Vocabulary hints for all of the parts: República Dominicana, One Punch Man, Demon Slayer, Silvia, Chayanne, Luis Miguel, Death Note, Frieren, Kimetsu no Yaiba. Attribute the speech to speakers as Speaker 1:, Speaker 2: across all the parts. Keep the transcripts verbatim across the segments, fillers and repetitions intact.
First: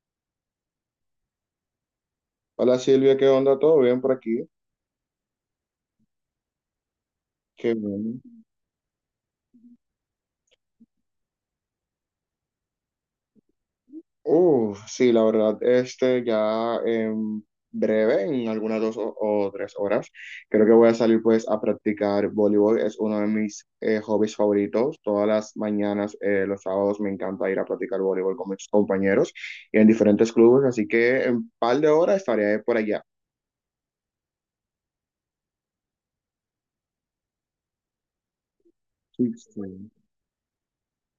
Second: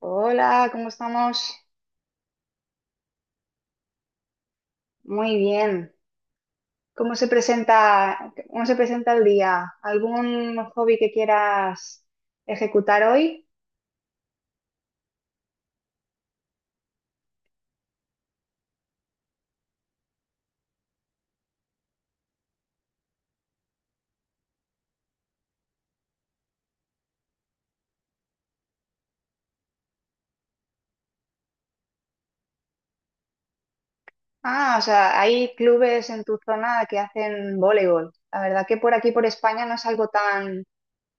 Speaker 1: Hola, ¿cómo estamos?
Speaker 2: Hola Silvia, ¿qué onda? ¿Todo bien por aquí?
Speaker 1: Muy bien. ¿Cómo se
Speaker 2: Qué bien.
Speaker 1: presenta, cómo se presenta el día? ¿Algún hobby que quieras ejecutar hoy?
Speaker 2: Uh, sí, la verdad, este ya en breve, en algunas dos o, o tres horas, creo que voy a salir pues a practicar voleibol. Es uno de mis eh, hobbies favoritos. Todas las mañanas, eh, los sábados, me encanta ir a practicar voleibol con mis compañeros y en diferentes clubes. Así que en un par de horas estaré por allá.
Speaker 1: Ah, o sea, hay clubes en tu zona que hacen voleibol. La verdad que por aquí, por
Speaker 2: Sí, sí.
Speaker 1: España, no es algo tan,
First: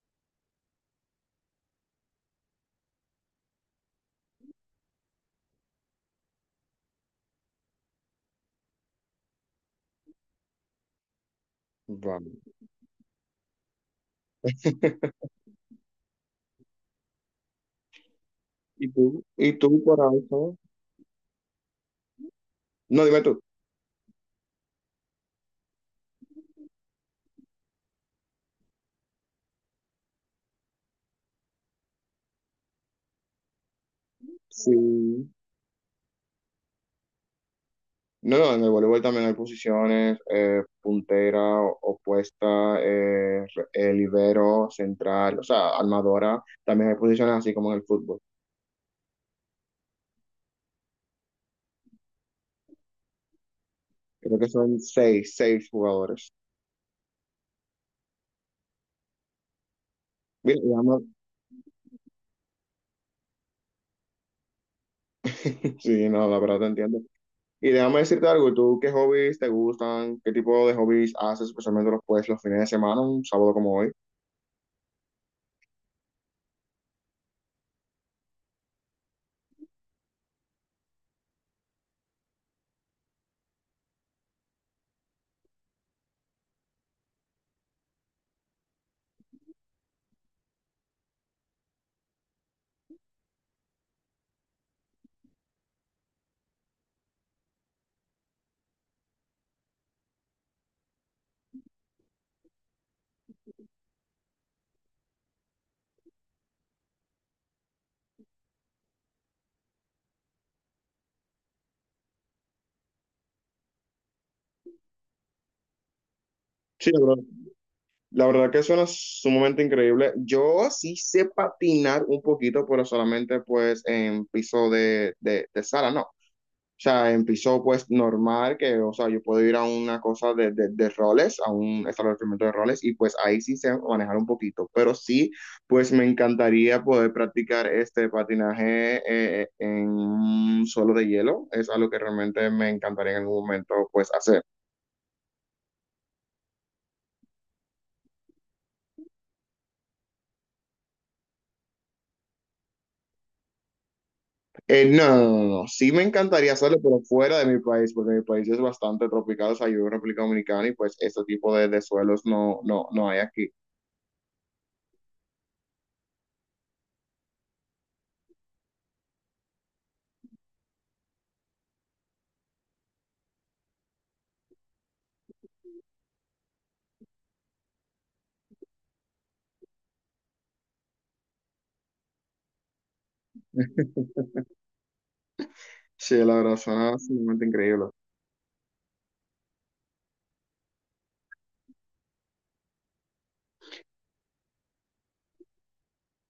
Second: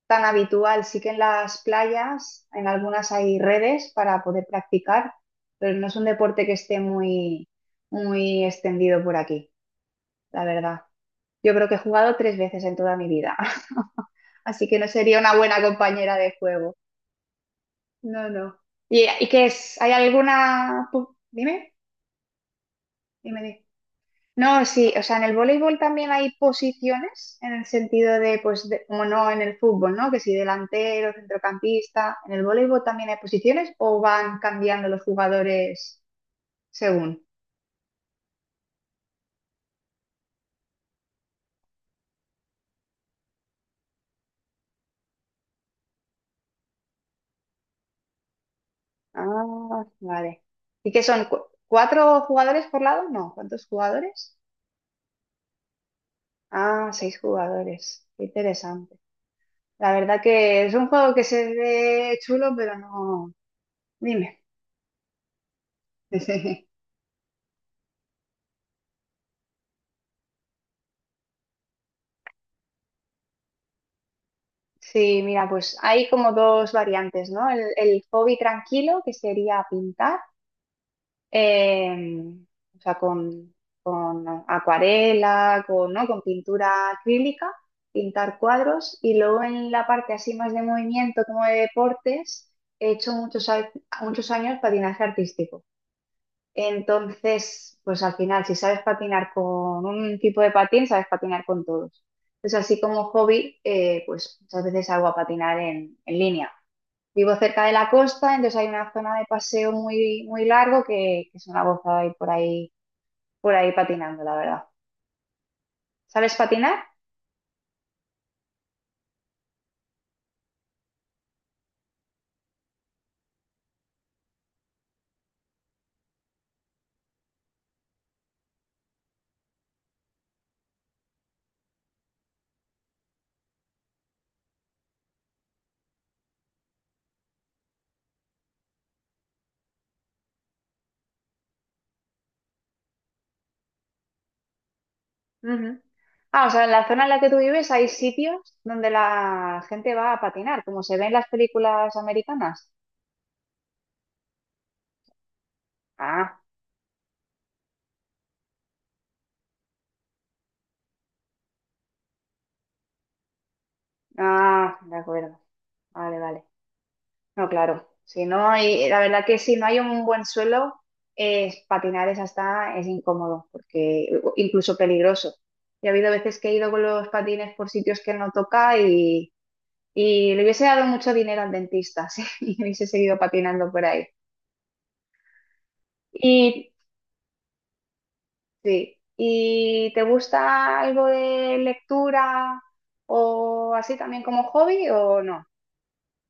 Speaker 1: tan habitual. Sí que en las playas, en algunas hay redes para poder practicar, pero no es un deporte que esté muy, muy extendido por aquí, la verdad. Yo creo que he jugado
Speaker 2: Vale.
Speaker 1: tres veces en toda mi vida. Así que no sería una buena compañera de juego. No, no.
Speaker 2: ¿Y
Speaker 1: ¿Y,
Speaker 2: tú?
Speaker 1: y qué
Speaker 2: ¿Y
Speaker 1: es?
Speaker 2: tú
Speaker 1: ¿Hay
Speaker 2: por ahí, no?
Speaker 1: alguna...? pu- Dime,
Speaker 2: No, dime tú.
Speaker 1: dime, dime. No, sí, o sea, en el voleibol también hay posiciones en el sentido de, pues, de- como no en el fútbol, ¿no? Que si delantero, centrocampista, ¿en el voleibol también hay posiciones o van cambiando los
Speaker 2: Sí.
Speaker 1: jugadores según?
Speaker 2: No, no, en el voleibol también hay posiciones, eh, puntera, o- opuesta, eh, re- eh, libero, central, o sea, armadora. También hay posiciones así como en el fútbol.
Speaker 1: Ah, vale. ¿Y qué son? ¿Cu- ¿Cuatro jugadores por lado? No, ¿cuántos jugadores?
Speaker 2: Creo que son seis, seis jugadores.
Speaker 1: Ah, seis jugadores. Qué interesante. La verdad
Speaker 2: Mira,
Speaker 1: que es un
Speaker 2: déjame-
Speaker 1: juego que se ve chulo, pero no. Dime.
Speaker 2: sí, no, la verdad te entiendo. Y déjame decirte algo, ¿tú qué hobbies te gustan? ¿Qué tipo de hobbies haces, especialmente los, pues, los fines de semana, un sábado como hoy?
Speaker 1: Sí, mira, pues hay como dos variantes, ¿no? El, el hobby tranquilo, que sería pintar, eh, o sea, con, con acuarela, con, ¿no? con pintura acrílica, pintar cuadros, y luego en la parte así más de movimiento, como de deportes, he hecho muchos, a- muchos años patinaje artístico. Entonces, pues al final, si sabes patinar con un tipo de patín, sabes patinar con todos. Entonces, así como hobby, eh, pues muchas veces salgo a patinar en, en línea. Vivo cerca de la costa, entonces hay una zona de paseo muy, muy largo que, que es una gozada ir por ahí, por ahí patinando, la verdad. ¿Sabes patinar?
Speaker 2: Sí, bro. La verdad que suena sumamente increíble. Yo sí sé patinar un poquito, pero solamente pues en piso de, de, de sala, ¿no? O sea, en piso pues normal, que, o sea, yo puedo ir a una cosa de, de, de roles, a un establecimiento de roles, y pues ahí sí sé manejar un poquito. Pero sí, pues me encantaría poder practicar este patinaje eh, en un suelo de hielo. Es algo que realmente me encantaría en algún momento pues hacer.
Speaker 1: Ujú. Ah, o sea, en la zona en la que tú vives hay sitios donde la gente va a patinar, como se ve en las películas americanas.
Speaker 2: Eh, no, no, no, no. no. Sí me
Speaker 1: Ah,
Speaker 2: encantaría hacerlo, pero fuera de mi país, porque mi país es bastante tropical, o sea, yo vivo en República Dominicana y pues este tipo de, de suelos no, no, no hay aquí.
Speaker 1: ah, de acuerdo. Vale, vale. No, claro. Si no hay, la verdad que si no hay un buen suelo, eh, patinar es hasta es incómodo, porque incluso peligroso. Y ha habido veces que he ido con los patines por sitios que no toca y, y le hubiese dado mucho dinero al dentista, sí, y hubiese seguido patinando por ahí.
Speaker 2: Sí, la verdad,
Speaker 1: Y
Speaker 2: suena sumamente increíble.
Speaker 1: sí, ¿y te gusta algo de lectura o así también como hobby o no?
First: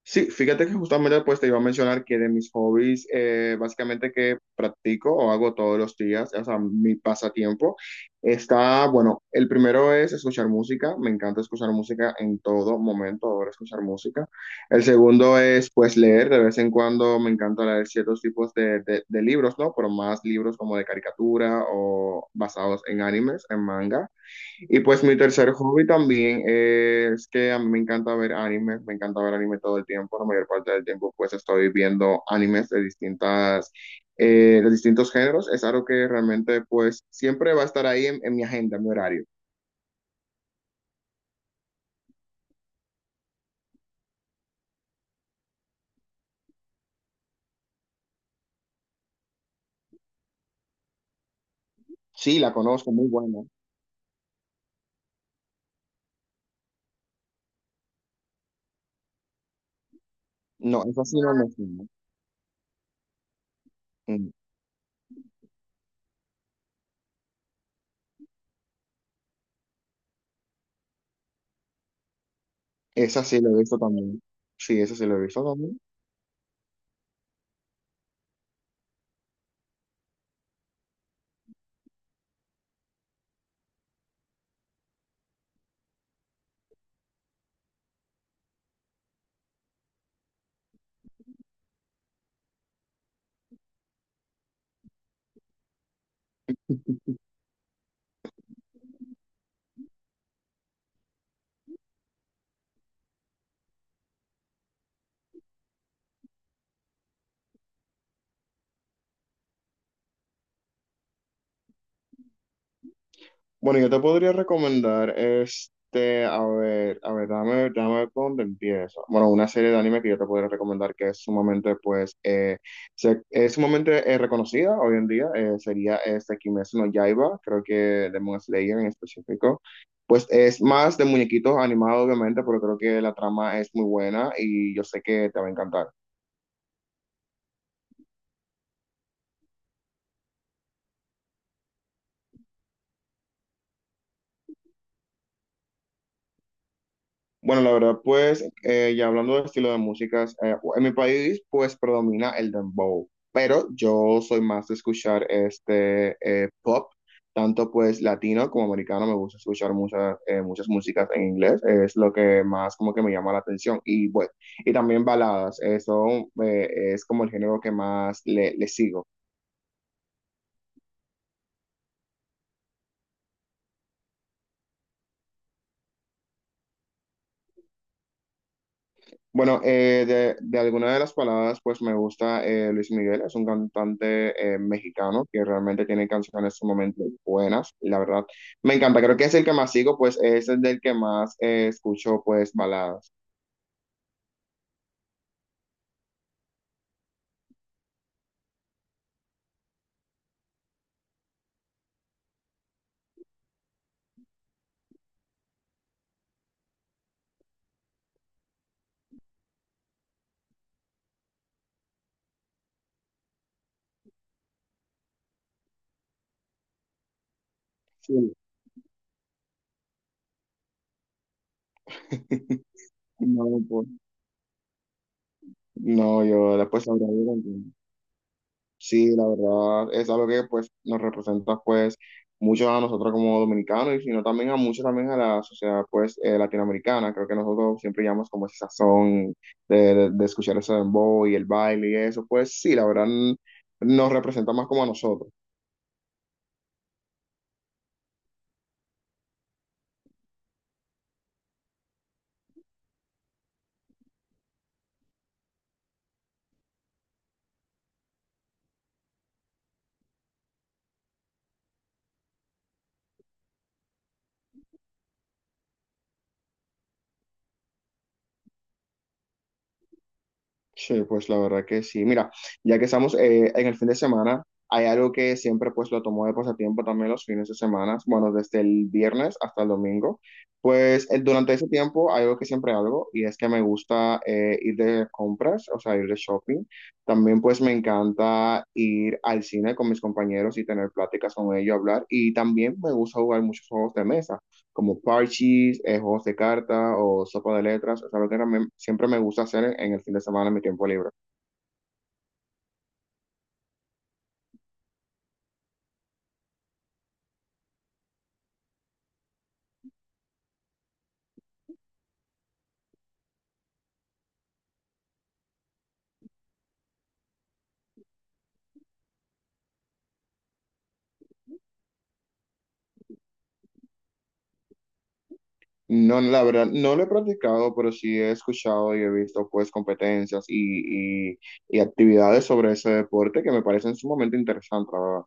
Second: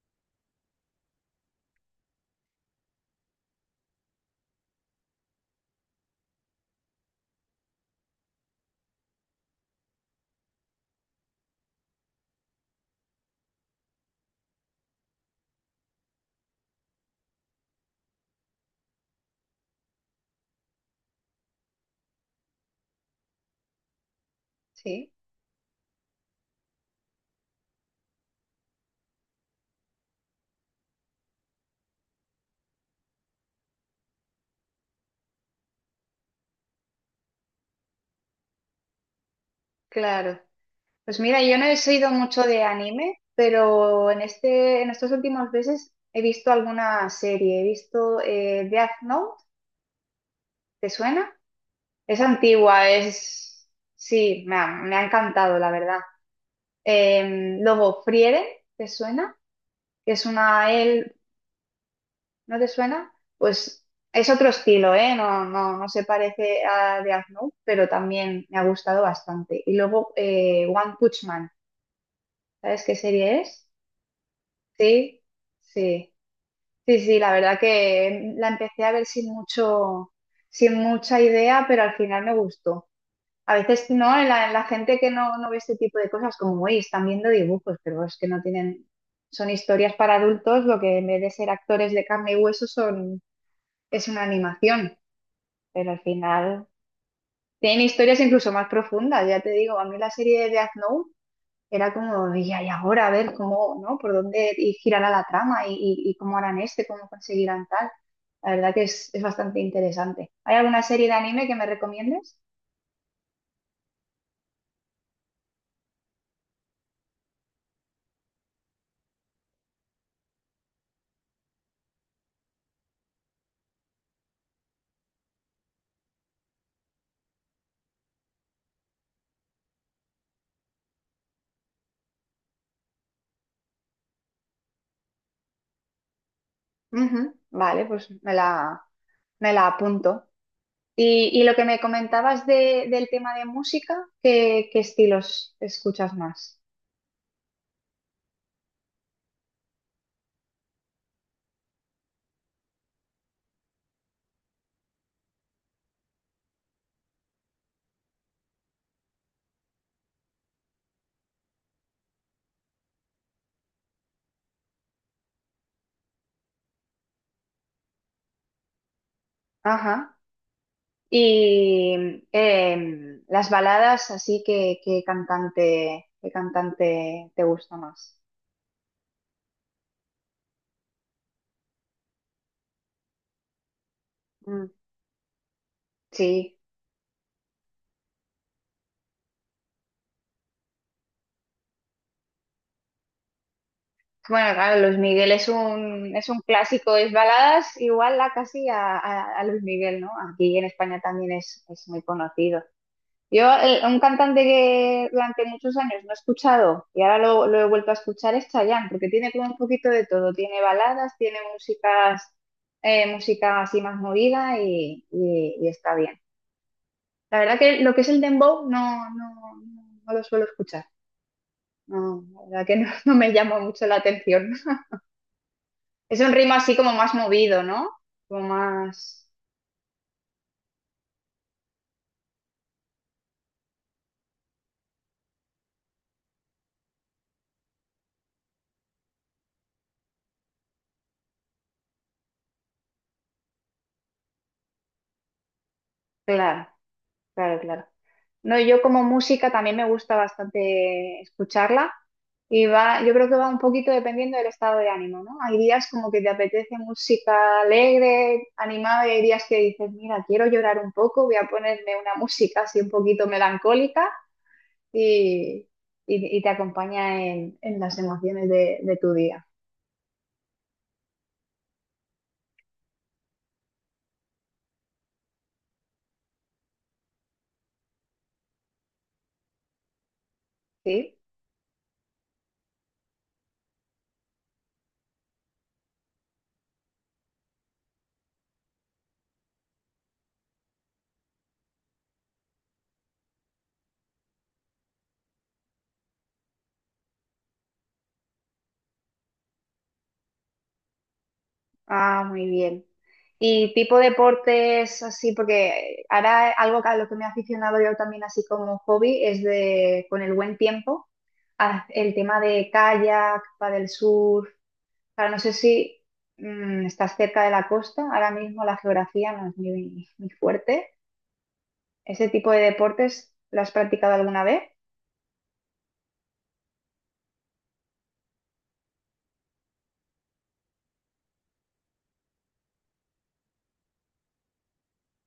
Speaker 2: Sí, fíjate que justamente pues te iba a mencionar que de mis hobbies, eh, básicamente que practico o hago todos los días, o sea, mi pasatiempo, está, bueno, el primero es escuchar música, me encanta escuchar música en todo momento, ahora escuchar música. El segundo es pues leer, de vez en cuando me encanta leer ciertos tipos de, de de libros, ¿no? Pero más libros como de caricatura o basados en animes, en manga. Y pues
Speaker 1: Sí,
Speaker 2: mi tercer hobby también es que a mí me encanta ver animes, me encanta ver anime todo el tiempo, la mayor parte del tiempo pues estoy viendo animes de distintas, eh, de distintos géneros, es algo que realmente pues siempre va a estar ahí en, en mi agenda, en mi horario.
Speaker 1: claro. Pues mira, yo no he sido mucho de anime, pero en este, en estos últimos meses he visto alguna serie. He visto eh, Death Note, ¿te suena? Es
Speaker 2: Sí, la
Speaker 1: antigua,
Speaker 2: conozco, muy buena.
Speaker 1: es... Sí, me ha, me ha encantado, la verdad. Eh, luego, Frieren, ¿te suena? Que es una...
Speaker 2: No, esa
Speaker 1: él
Speaker 2: sí no me suena.
Speaker 1: ¿No te suena? Pues es
Speaker 2: Mm.
Speaker 1: otro estilo, ¿eh? No, no, no se parece a Death Note, pero también me ha gustado bastante. Y luego, eh, One Punch Man, ¿sabes qué
Speaker 2: Esa
Speaker 1: serie
Speaker 2: sí la he
Speaker 1: es?
Speaker 2: visto también. Sí, esa sí la he
Speaker 1: Sí.
Speaker 2: visto también.
Speaker 1: Sí. Sí, sí, la verdad que la empecé a ver sin mucho, sin mucha idea, pero al final me gustó. A veces, ¿no? La, la gente que no, no ve este tipo de cosas, como, uy, están viendo dibujos, pero es que no tienen, son historias para adultos, lo que en vez de ser actores de carne y hueso son, es una animación, pero al final tienen historias incluso más profundas, ya te digo, a mí la serie de Death Note era como, y y ahora a ver cómo, ¿no? Por dónde y girará la trama y, y- y cómo harán este, cómo conseguirán tal. La verdad que es, es bastante interesante. ¿Hay alguna serie de anime que me recomiendes?
Speaker 2: Bueno, yo te podría recomendar, este, a ver, a ver, dame, dame ver por dónde empiezo. Bueno, una serie de anime que yo te podría recomendar que es sumamente, pues, eh, se- es sumamente eh, reconocida hoy en día, eh, sería este Kimetsu no Yaiba, creo que Demon Slayer en específico. Pues es más de muñequitos animados, obviamente, pero creo que la trama es muy buena y yo sé que te va a encantar.
Speaker 1: Ujú, vale, pues me la, me la apunto. Y, y lo que me comentabas de- del tema de música, ¿qué, qué estilos escuchas más?
Speaker 2: Bueno, la verdad, pues, eh, ya hablando de estilo de músicas, eh, en mi país, pues, predomina el dembow, pero yo soy más de escuchar este eh, pop, tanto pues latino como americano, me gusta escuchar muchas, eh, muchas músicas en inglés, es lo que más como que me llama la atención, y bueno, y también baladas, eso eh, es como el género que más le, le sigo.
Speaker 1: Ajá. Y em, las baladas, así que qué cantante, qué cantante te gusta más.
Speaker 2: Bueno, eh, de, de alguna de las palabras, pues me gusta eh, Luis Miguel, es un cantante eh,
Speaker 1: Mm,
Speaker 2: mexicano que realmente tiene canciones
Speaker 1: sí.
Speaker 2: sumamente buenas, y la verdad, me encanta, creo que es el que más sigo, pues es el del que más eh, escucho, pues baladas.
Speaker 1: Bueno, claro, Luis Miguel es un, es un clásico, es baladas igual a casi a, a- a Luis Miguel, ¿no? Aquí en España también es, es muy conocido. Yo, el- un cantante que durante muchos años no he escuchado y ahora lo, lo he vuelto a escuchar es Chayanne, porque tiene como un poquito de todo, tiene baladas, tiene músicas, eh, música así más movida y, y- y está bien. La verdad que lo que es el
Speaker 2: Sí.
Speaker 1: dembow no, no, no, no lo suelo escuchar, no, la verdad que no, no me llama
Speaker 2: No,
Speaker 1: mucho
Speaker 2: pues,
Speaker 1: la atención. Es
Speaker 2: no,
Speaker 1: un ritmo
Speaker 2: yo
Speaker 1: así
Speaker 2: después
Speaker 1: como
Speaker 2: sabré.
Speaker 1: más movido, ¿no? Como
Speaker 2: Sí,
Speaker 1: más...
Speaker 2: la verdad es algo que pues nos representa pues mucho a nosotros como dominicanos y sino también a mucho también a la sociedad pues eh, latinoamericana. Creo que nosotros siempre llamamos como ese sazón de, de, de escuchar ese dembow y el baile y eso. Pues sí, la verdad mm, nos representa más como a nosotros.
Speaker 1: Claro, claro, claro. No, yo como música también me gusta bastante escucharla y va, yo creo que va un poquito dependiendo del estado de ánimo, ¿no? Hay días como que te apetece música alegre, animada y hay días que dices, mira, quiero llorar un poco, voy a ponerme una música así un poquito melancólica y, y- y te acompaña en, en las emociones de, de tu día,
Speaker 2: Sí, pues la verdad que sí. Mira, ya que estamos eh, en el fin de semana, hay algo que siempre pues lo tomo de pasatiempo también los fines de semana, bueno, desde el viernes hasta el domingo. Pues
Speaker 1: ¿sí?
Speaker 2: el- durante ese tiempo hay algo que siempre hago y es que me gusta eh, ir de compras, o sea, ir de shopping. También pues me encanta ir al cine con mis compañeros y tener pláticas con ellos, hablar. Y también me gusta jugar muchos juegos de mesa como parches, eh, juegos de carta o sopa de letras. Es algo que me- siempre me gusta hacer en, en el fin de semana en mi tiempo libre.
Speaker 1: Ah, muy bien. Y tipo deportes así, porque ahora algo a lo que me he aficionado yo también así como hobby es de, con el buen tiempo, a- el tema de kayak, del surf. Ahora no sé si mm, estás cerca de la costa, ahora mismo la geografía no es muy, muy fuerte. ¿Ese tipo de deportes lo has practicado alguna vez?
Speaker 2: No, la verdad, no lo he practicado, pero sí he escuchado y he visto pues competencias y, y, y actividades sobre ese deporte que me parecen sumamente interesantes, la verdad.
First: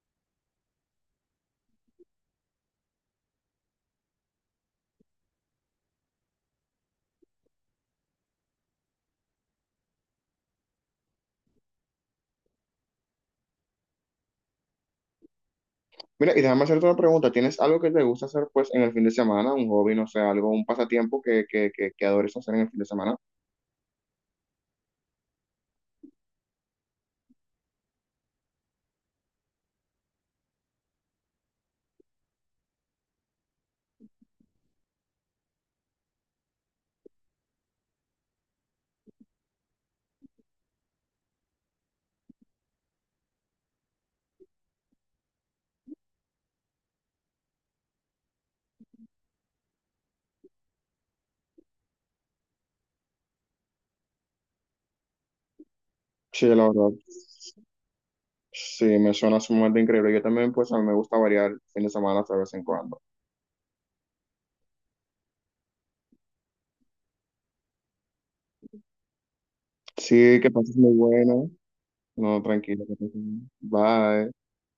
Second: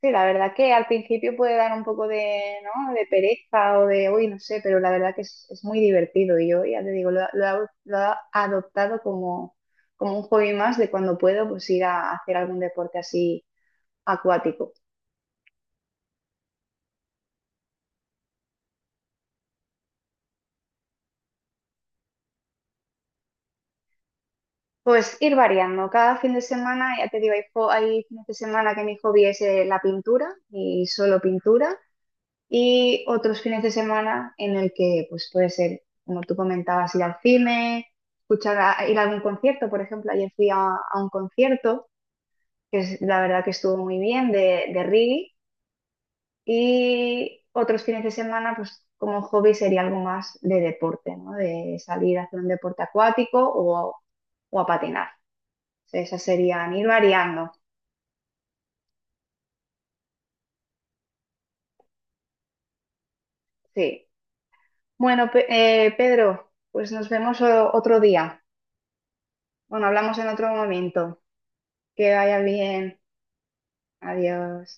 Speaker 1: Sí, la verdad que al principio puede dar un poco de, ¿no? de pereza o de, uy, no sé, pero la verdad que es, es muy divertido. Y yo ya te digo, lo, lo, he ado- lo he adoptado como, como un hobby más de cuando puedo pues ir a hacer algún deporte así acuático.
Speaker 2: Mira, y déjame hacerte una pregunta. ¿Tienes algo que te gusta hacer pues en el fin de semana? Un hobby, no sé, algo, un pasatiempo que, que, que, que adores hacer en el fin de semana.
Speaker 1: Pues ir variando. Cada fin de semana, ya te digo, hay, jo- hay fines de semana que mi hobby es eh, la pintura y solo pintura. Y otros fines de semana en el que pues puede ser, como tú comentabas, ir al cine, escuchar a- ir a algún concierto, por ejemplo, ayer fui a, a un concierto que es, la verdad que estuvo muy bien de, de reggae y otros fines de semana pues como hobby sería algo más de deporte, ¿no? De salir a hacer un deporte acuático o, o a patinar. O sea, esas
Speaker 2: Sí, la
Speaker 1: serían ir
Speaker 2: verdad.
Speaker 1: variando,
Speaker 2: Sí, me suena sumamente increíble. Yo también pues a mí me gusta variar fin de semana de vez en cuando.
Speaker 1: sí. Bueno, Pe- eh, Pedro, pues nos vemos o- otro día. Bueno, hablamos en
Speaker 2: Sí,
Speaker 1: otro
Speaker 2: que pases muy
Speaker 1: momento.
Speaker 2: bueno.
Speaker 1: Que vaya
Speaker 2: No, tranquilo, que
Speaker 1: bien.
Speaker 2: pases bien. Bye.
Speaker 1: Adiós.